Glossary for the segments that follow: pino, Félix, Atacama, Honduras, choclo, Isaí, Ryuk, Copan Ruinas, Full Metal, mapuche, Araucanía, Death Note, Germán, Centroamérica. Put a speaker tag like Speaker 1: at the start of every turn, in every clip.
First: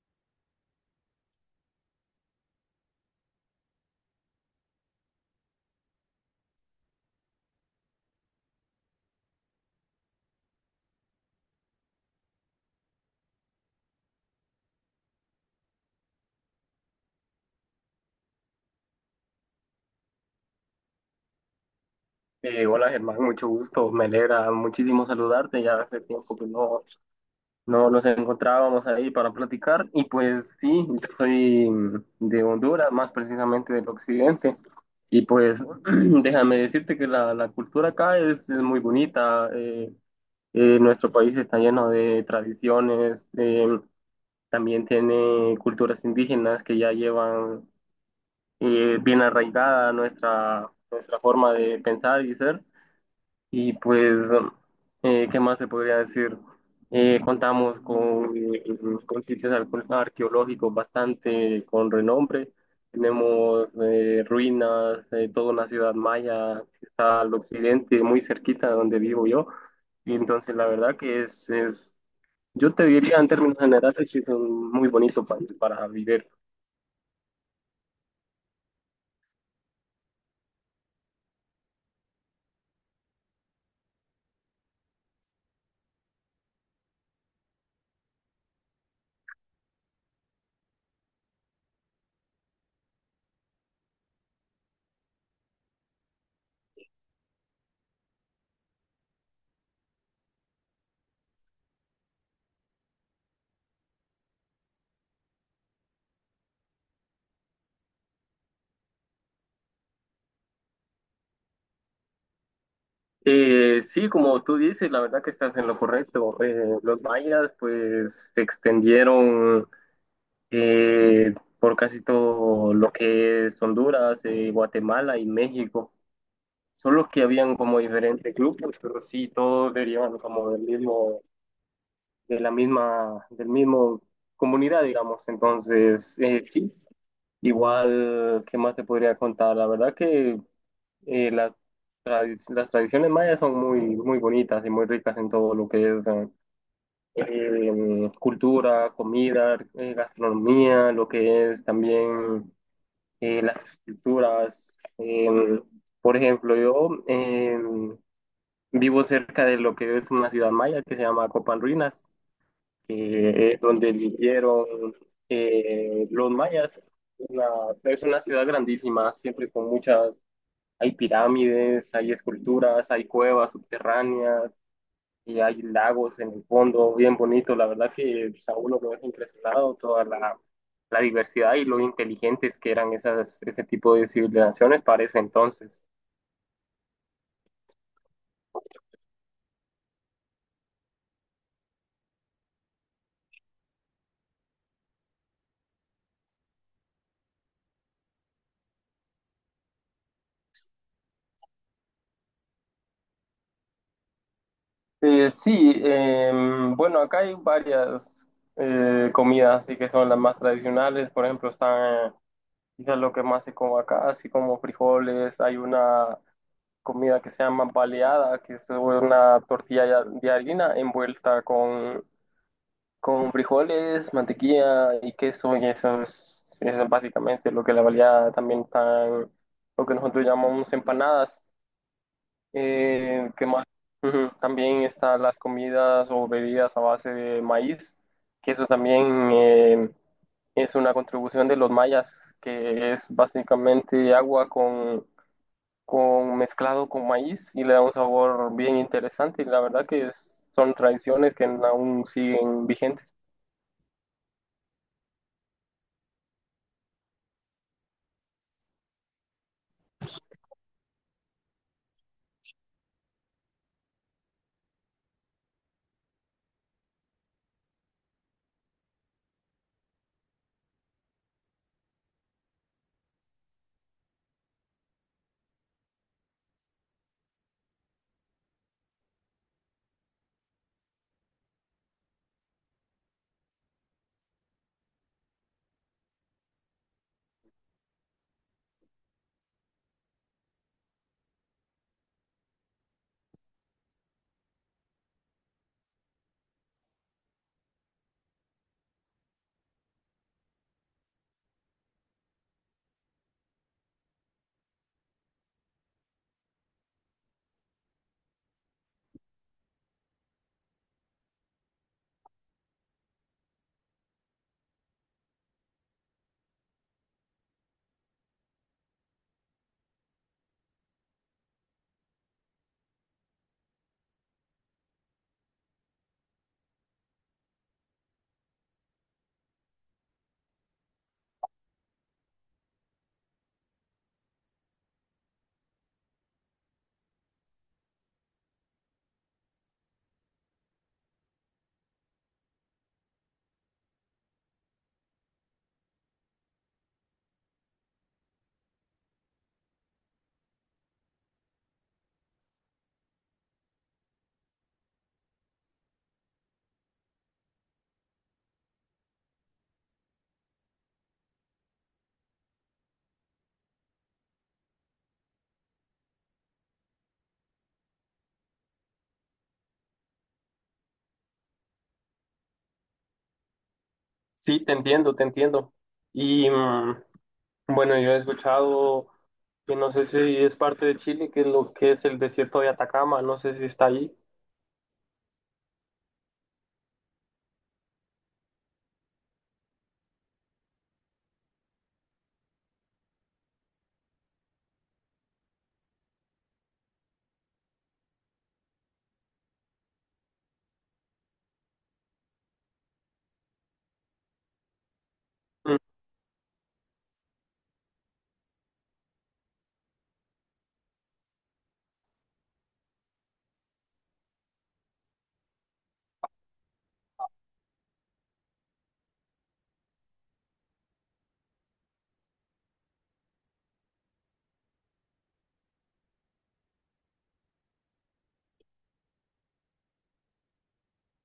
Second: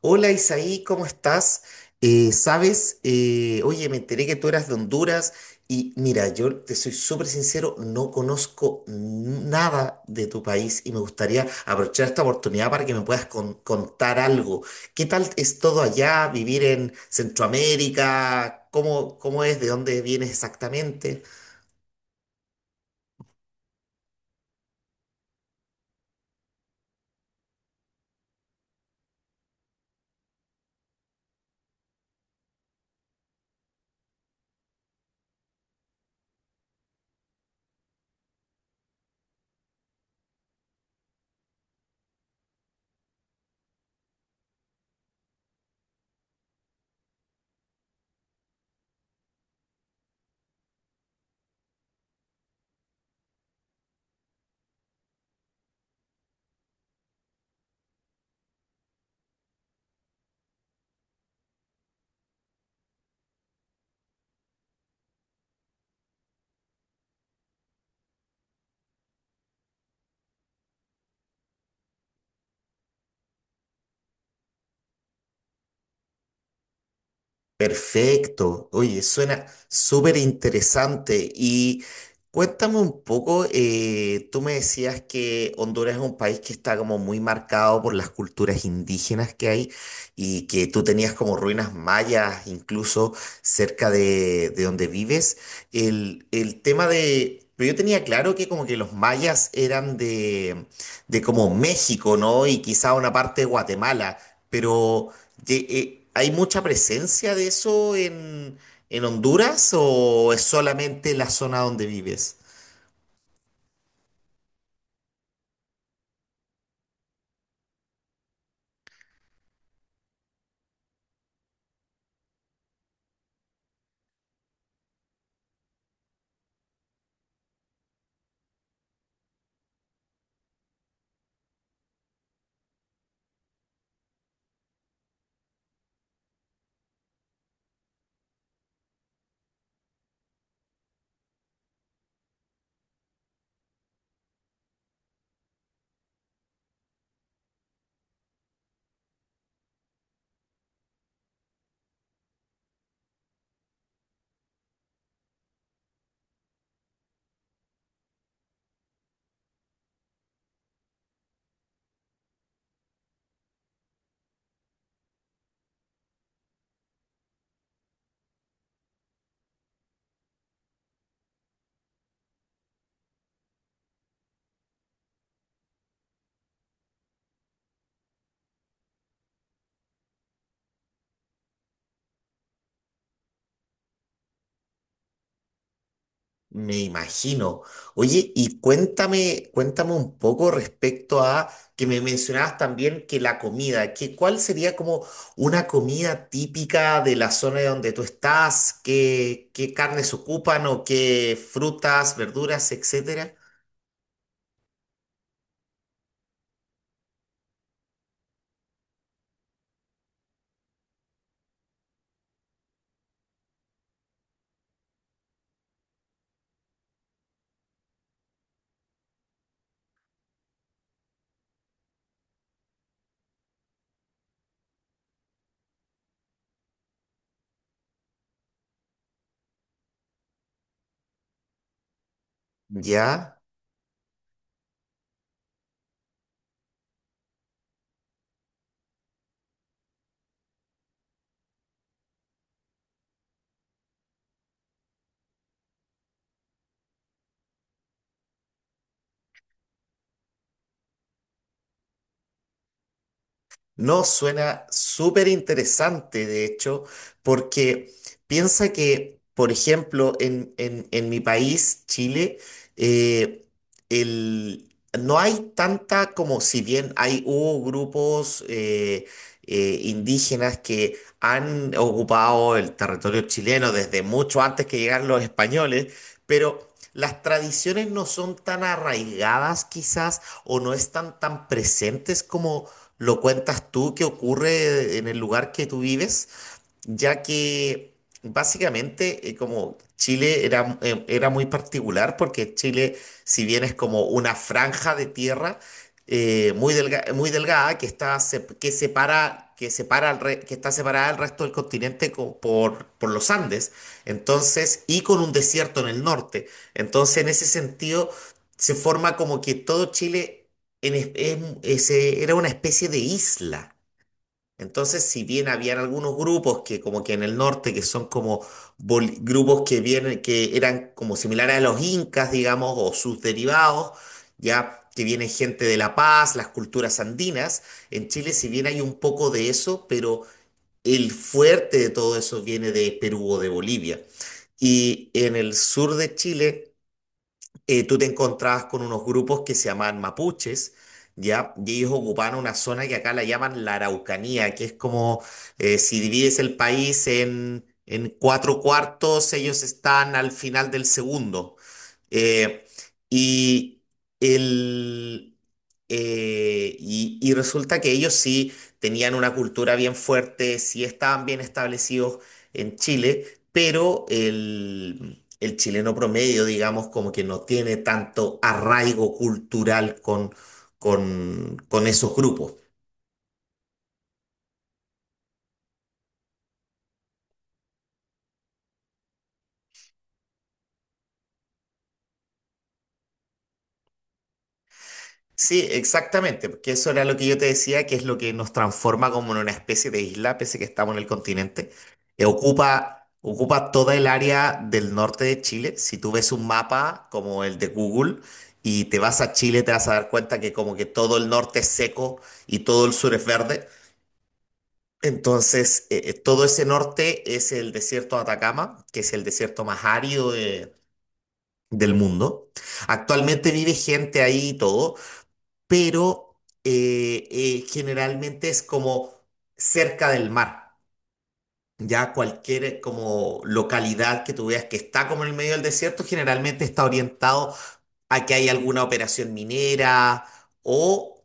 Speaker 1: Hola Isaí, ¿cómo estás? Sabes, oye, me enteré que tú eras de Honduras y mira, yo te soy súper sincero, no conozco nada de tu país y me gustaría aprovechar esta oportunidad para que me puedas contar algo. ¿Qué tal es todo allá, vivir en Centroamérica? ¿Cómo es? ¿De dónde vienes exactamente?
Speaker 2: Hola Germán, mucho gusto, me alegra muchísimo saludarte, ya hace tiempo que no nos encontrábamos ahí para platicar y pues sí, yo soy de Honduras, más precisamente del occidente y pues déjame decirte que la cultura acá es muy bonita, nuestro país está lleno de tradiciones, también tiene culturas indígenas que ya llevan bien arraigada nuestra forma de pensar y ser. Y pues, ¿qué más te podría decir? Contamos con sitios arqueológicos bastante con renombre. Tenemos ruinas, toda una ciudad maya que está al occidente, muy cerquita de donde vivo yo. Y entonces la verdad que yo te diría en términos generales que es un muy bonito país para vivir.
Speaker 1: Perfecto. Oye, suena súper interesante. Y cuéntame un poco, tú me decías que Honduras es un país que está como muy marcado por las culturas indígenas que hay y que tú tenías como ruinas mayas incluso cerca de donde vives. El tema de... Pero yo tenía claro que como que los mayas eran de como México, ¿no? Y quizá una parte de Guatemala, pero... ¿Hay mucha presencia de eso en Honduras o es solamente la zona donde vives?
Speaker 2: Sí, como tú dices, la verdad que estás en lo correcto. Los mayas pues se extendieron por casi todo lo que es Honduras, Guatemala y México. Solo que habían como diferentes grupos, pero sí, todos derivan como del mismo, de la misma, del mismo comunidad, digamos. Entonces, sí, igual, ¿qué más te podría contar? La verdad que eh, la las tradiciones mayas son muy, muy bonitas y muy ricas en todo lo que es cultura, comida, gastronomía, lo que es también las estructuras. Por ejemplo, yo vivo cerca de lo que es una ciudad maya que se llama Copan Ruinas, que es donde vivieron los mayas. Una- es una ciudad grandísima, siempre con hay pirámides, hay esculturas, hay cuevas subterráneas, y hay lagos en el fondo, bien bonito. La verdad que pues, a uno lo deja impresionado toda la diversidad y lo inteligentes que eran ese tipo de civilizaciones para ese entonces.
Speaker 1: Me imagino. Oye, y cuéntame un poco respecto a que me mencionabas también que la comida, que cuál sería como una comida típica de la zona de donde tú estás, qué carnes ocupan o qué frutas, verduras, etcétera.
Speaker 2: Sí, bueno, acá hay varias comidas, así que son las más tradicionales. Por ejemplo, están quizás lo que más se come acá, así como frijoles. Hay una comida que se llama baleada, que es una tortilla de harina envuelta con frijoles, mantequilla y queso, y eso es básicamente lo que la valía también están, lo que nosotros llamamos empanadas.
Speaker 1: ¿Ya?
Speaker 2: ¿Qué más? Ujú, también están las comidas o bebidas a base de maíz, que eso también es una contribución de los mayas, que es básicamente agua con mezclado con maíz y le da un sabor bien interesante. Y la verdad que son tradiciones que aún siguen vigentes.
Speaker 1: No, suena súper interesante, de hecho, porque piensa que, por ejemplo, en mi país, Chile, eh, el- no hay tanta como si bien hay hubo grupos indígenas que han ocupado el territorio chileno desde mucho antes que llegaran los españoles, pero las tradiciones no son tan arraigadas quizás o no están tan presentes como lo cuentas tú que ocurre en el lugar que tú vives ya que básicamente como Chile era, era muy particular porque Chile, si bien es como una franja de tierra muy delgada que que separa que está separada del resto del continente por los Andes, entonces y con un desierto en el norte, entonces en ese sentido se forma como que todo Chile en es- era una especie de isla. Entonces, si bien habían algunos grupos que como que en el norte, que son como grupos que vienen, que eran como similares a los incas, digamos, o sus derivados, ya que viene gente de La Paz, las culturas andinas, en Chile si bien hay un poco de eso, pero el fuerte de todo eso viene de Perú o de Bolivia. Y en el sur de Chile tú te encontrabas con unos grupos que se llamaban mapuches, ¿ya? Y ellos ocupaban una zona que acá la llaman la Araucanía, que es como si divides el país en cuatro cuartos, ellos están al final del segundo. Eh, y, el, y resulta que ellos sí tenían una cultura bien fuerte, sí estaban bien establecidos en Chile, pero el chileno promedio, digamos, como que no tiene tanto arraigo cultural con esos grupos.
Speaker 2: Sí, te entiendo, te entiendo. Y mm, bueno, yo he escuchado que no sé si es parte de Chile, que es lo que es el desierto de Atacama, no sé si está ahí.
Speaker 1: Sí, exactamente, porque eso era lo que yo te decía, que es lo que nos transforma como en una especie de isla, pese que estamos en el continente. Ocupa toda el área del norte de Chile. Si tú ves un mapa como el de Google y te vas a Chile, te vas a dar cuenta que como que todo el norte es seco y todo el sur es verde.
Speaker 2: Mm,
Speaker 1: Entonces, todo ese norte es el desierto de Atacama, que es el desierto más árido del mundo. Actualmente vive gente ahí y todo, pero generalmente es como cerca del mar. Ya cualquier como localidad que tú veas que está como en el medio del desierto, generalmente está orientado a que hay alguna operación minera o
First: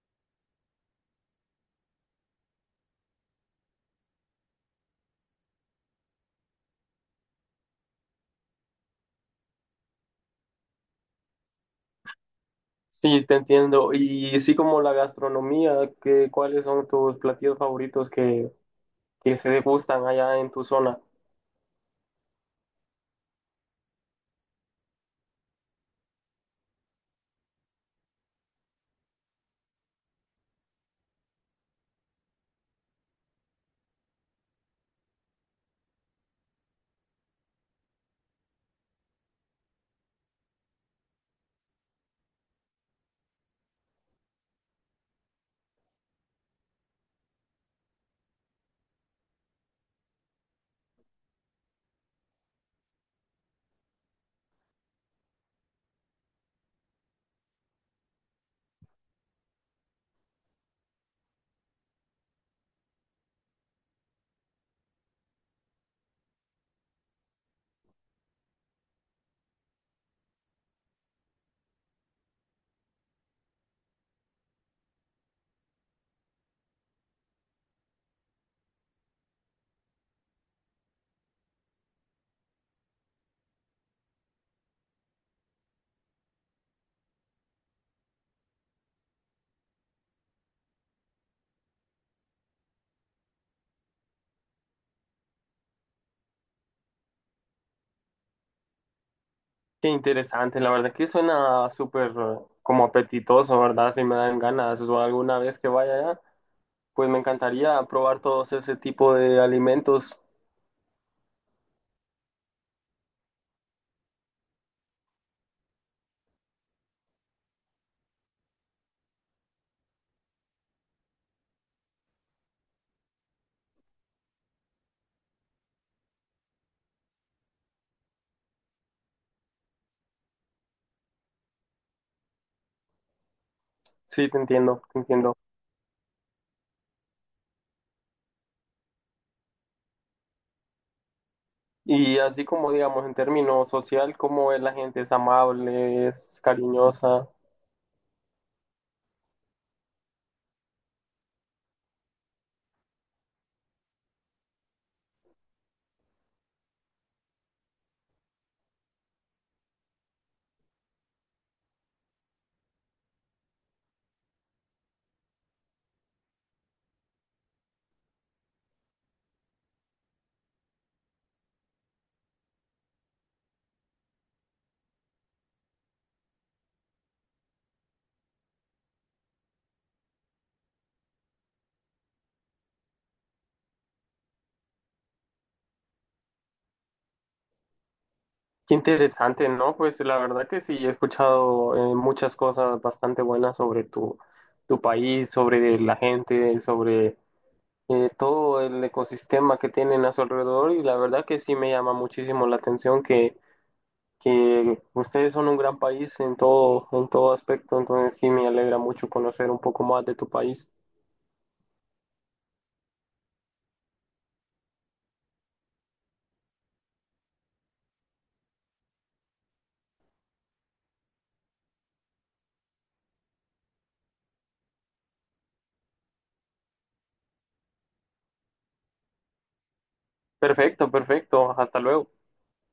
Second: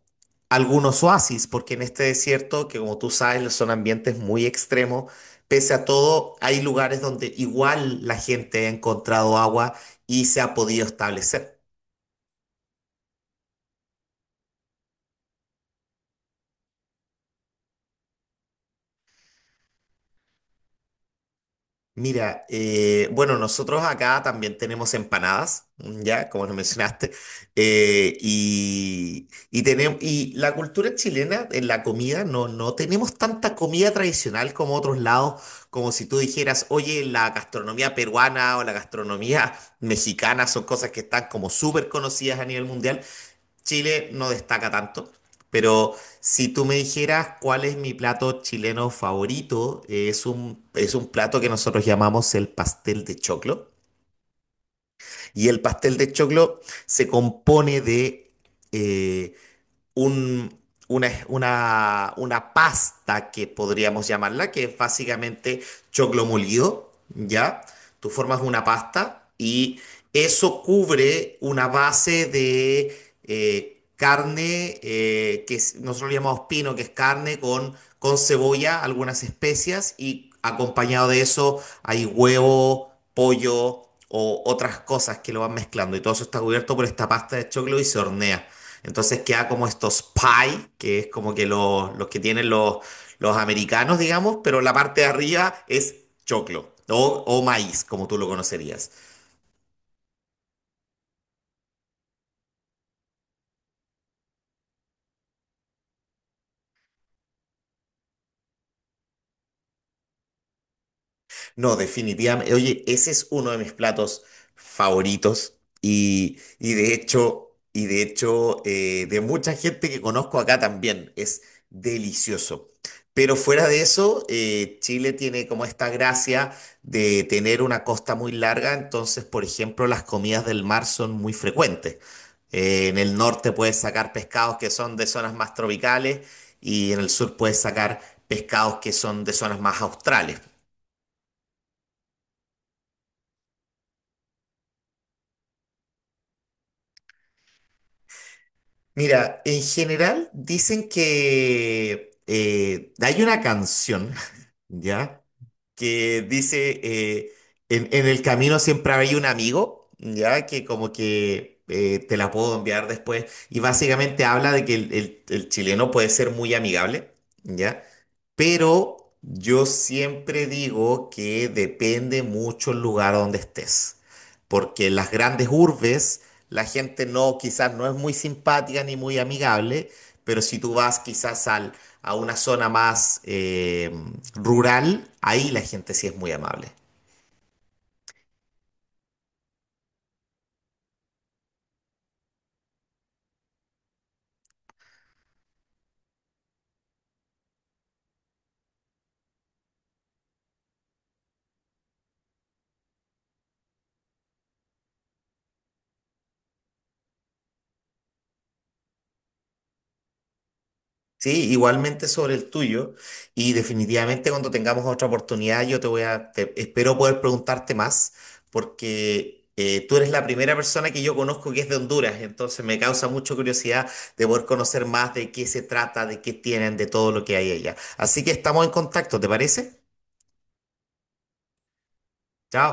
Speaker 1: algunos oasis, porque en este desierto, que como tú sabes, son ambientes muy extremos, pese a todo, hay lugares donde igual la gente ha encontrado agua y se ha podido establecer.
Speaker 2: sí, te entiendo. Y sí, como la gastronomía, ¿qué ¿cuáles son tus platillos favoritos que se degustan allá en tu zona?
Speaker 1: Mira, bueno, nosotros acá también tenemos empanadas, mm, ya, como lo mencionaste, tenemos, y la cultura chilena en la comida, no, no tenemos tanta comida tradicional como otros lados, como si tú dijeras, oye, la gastronomía peruana o la gastronomía mexicana son cosas que están como súper conocidas a nivel mundial. Chile no destaca tanto, pero si tú me dijeras cuál es mi plato chileno favorito, es un plato que nosotros llamamos el pastel de choclo. Y el pastel de choclo se compone de eh, un- una pasta que podríamos llamarla, que es básicamente choclo molido, ¿ya? Tú formas una pasta y eso cubre una base de carne, nosotros le llamamos pino, que es carne con cebolla, algunas especias y acompañado de eso hay huevo, pollo o otras cosas que lo van mezclando y todo eso está cubierto por esta pasta de choclo y se hornea. Entonces queda como estos pie, que es como que los que tienen los americanos, digamos, pero la parte de arriba es choclo o maíz, como tú lo conocerías.
Speaker 2: Qué interesante, la verdad que suena súper como apetitoso, ¿verdad? Si me dan ganas o alguna vez que vaya allá. Pues me encantaría probar todos ese tipo de alimentos.
Speaker 1: No, definitivamente. Oye, ese es uno de mis platos favoritos y de hecho, de mucha gente que conozco acá también. Es delicioso. Pero fuera de eso, Chile tiene como esta gracia de tener una costa muy larga, entonces, por ejemplo, las comidas del mar son muy frecuentes. En el norte puedes sacar
Speaker 2: Sí, te
Speaker 1: pescados que
Speaker 2: entiendo,
Speaker 1: son
Speaker 2: te
Speaker 1: de zonas
Speaker 2: entiendo.
Speaker 1: más tropicales y en el sur puedes sacar pescados que son de zonas más australes.
Speaker 2: Y así como, digamos, en términos social, cómo es la gente, es amable, es cariñosa.
Speaker 1: Mira, en general dicen que hay una canción, ¿ya? Que dice, en el camino siempre hay un amigo, ¿ya? Que como que te la puedo enviar después. Y básicamente habla de que el chileno puede ser muy amigable, ¿ya? Pero yo siempre digo que depende mucho el lugar donde estés porque en las grandes urbes la gente no, quizás no es muy simpática ni muy amigable, pero si tú vas quizás a una zona más rural, ahí la gente sí es muy amable.
Speaker 2: Qué interesante, ¿no? Pues la verdad que sí, he escuchado muchas cosas bastante buenas sobre tu país, sobre la gente, sobre todo el ecosistema que tienen a su alrededor. Y la verdad que sí me llama muchísimo la atención que ustedes son un gran país en todo aspecto. Entonces sí me alegra mucho conocer un poco más de tu país.
Speaker 1: Sí, igualmente sobre el tuyo. Y definitivamente cuando tengamos otra oportunidad, yo te voy a, te- espero poder preguntarte más, porque tú eres la primera persona que yo conozco que es de Honduras, entonces me causa mucha curiosidad de poder conocer más de qué se trata, de qué tienen, de todo lo que hay allá. Así que estamos en contacto, ¿te parece?
Speaker 2: Perfecto, perfecto. Hasta luego.
Speaker 1: Chao.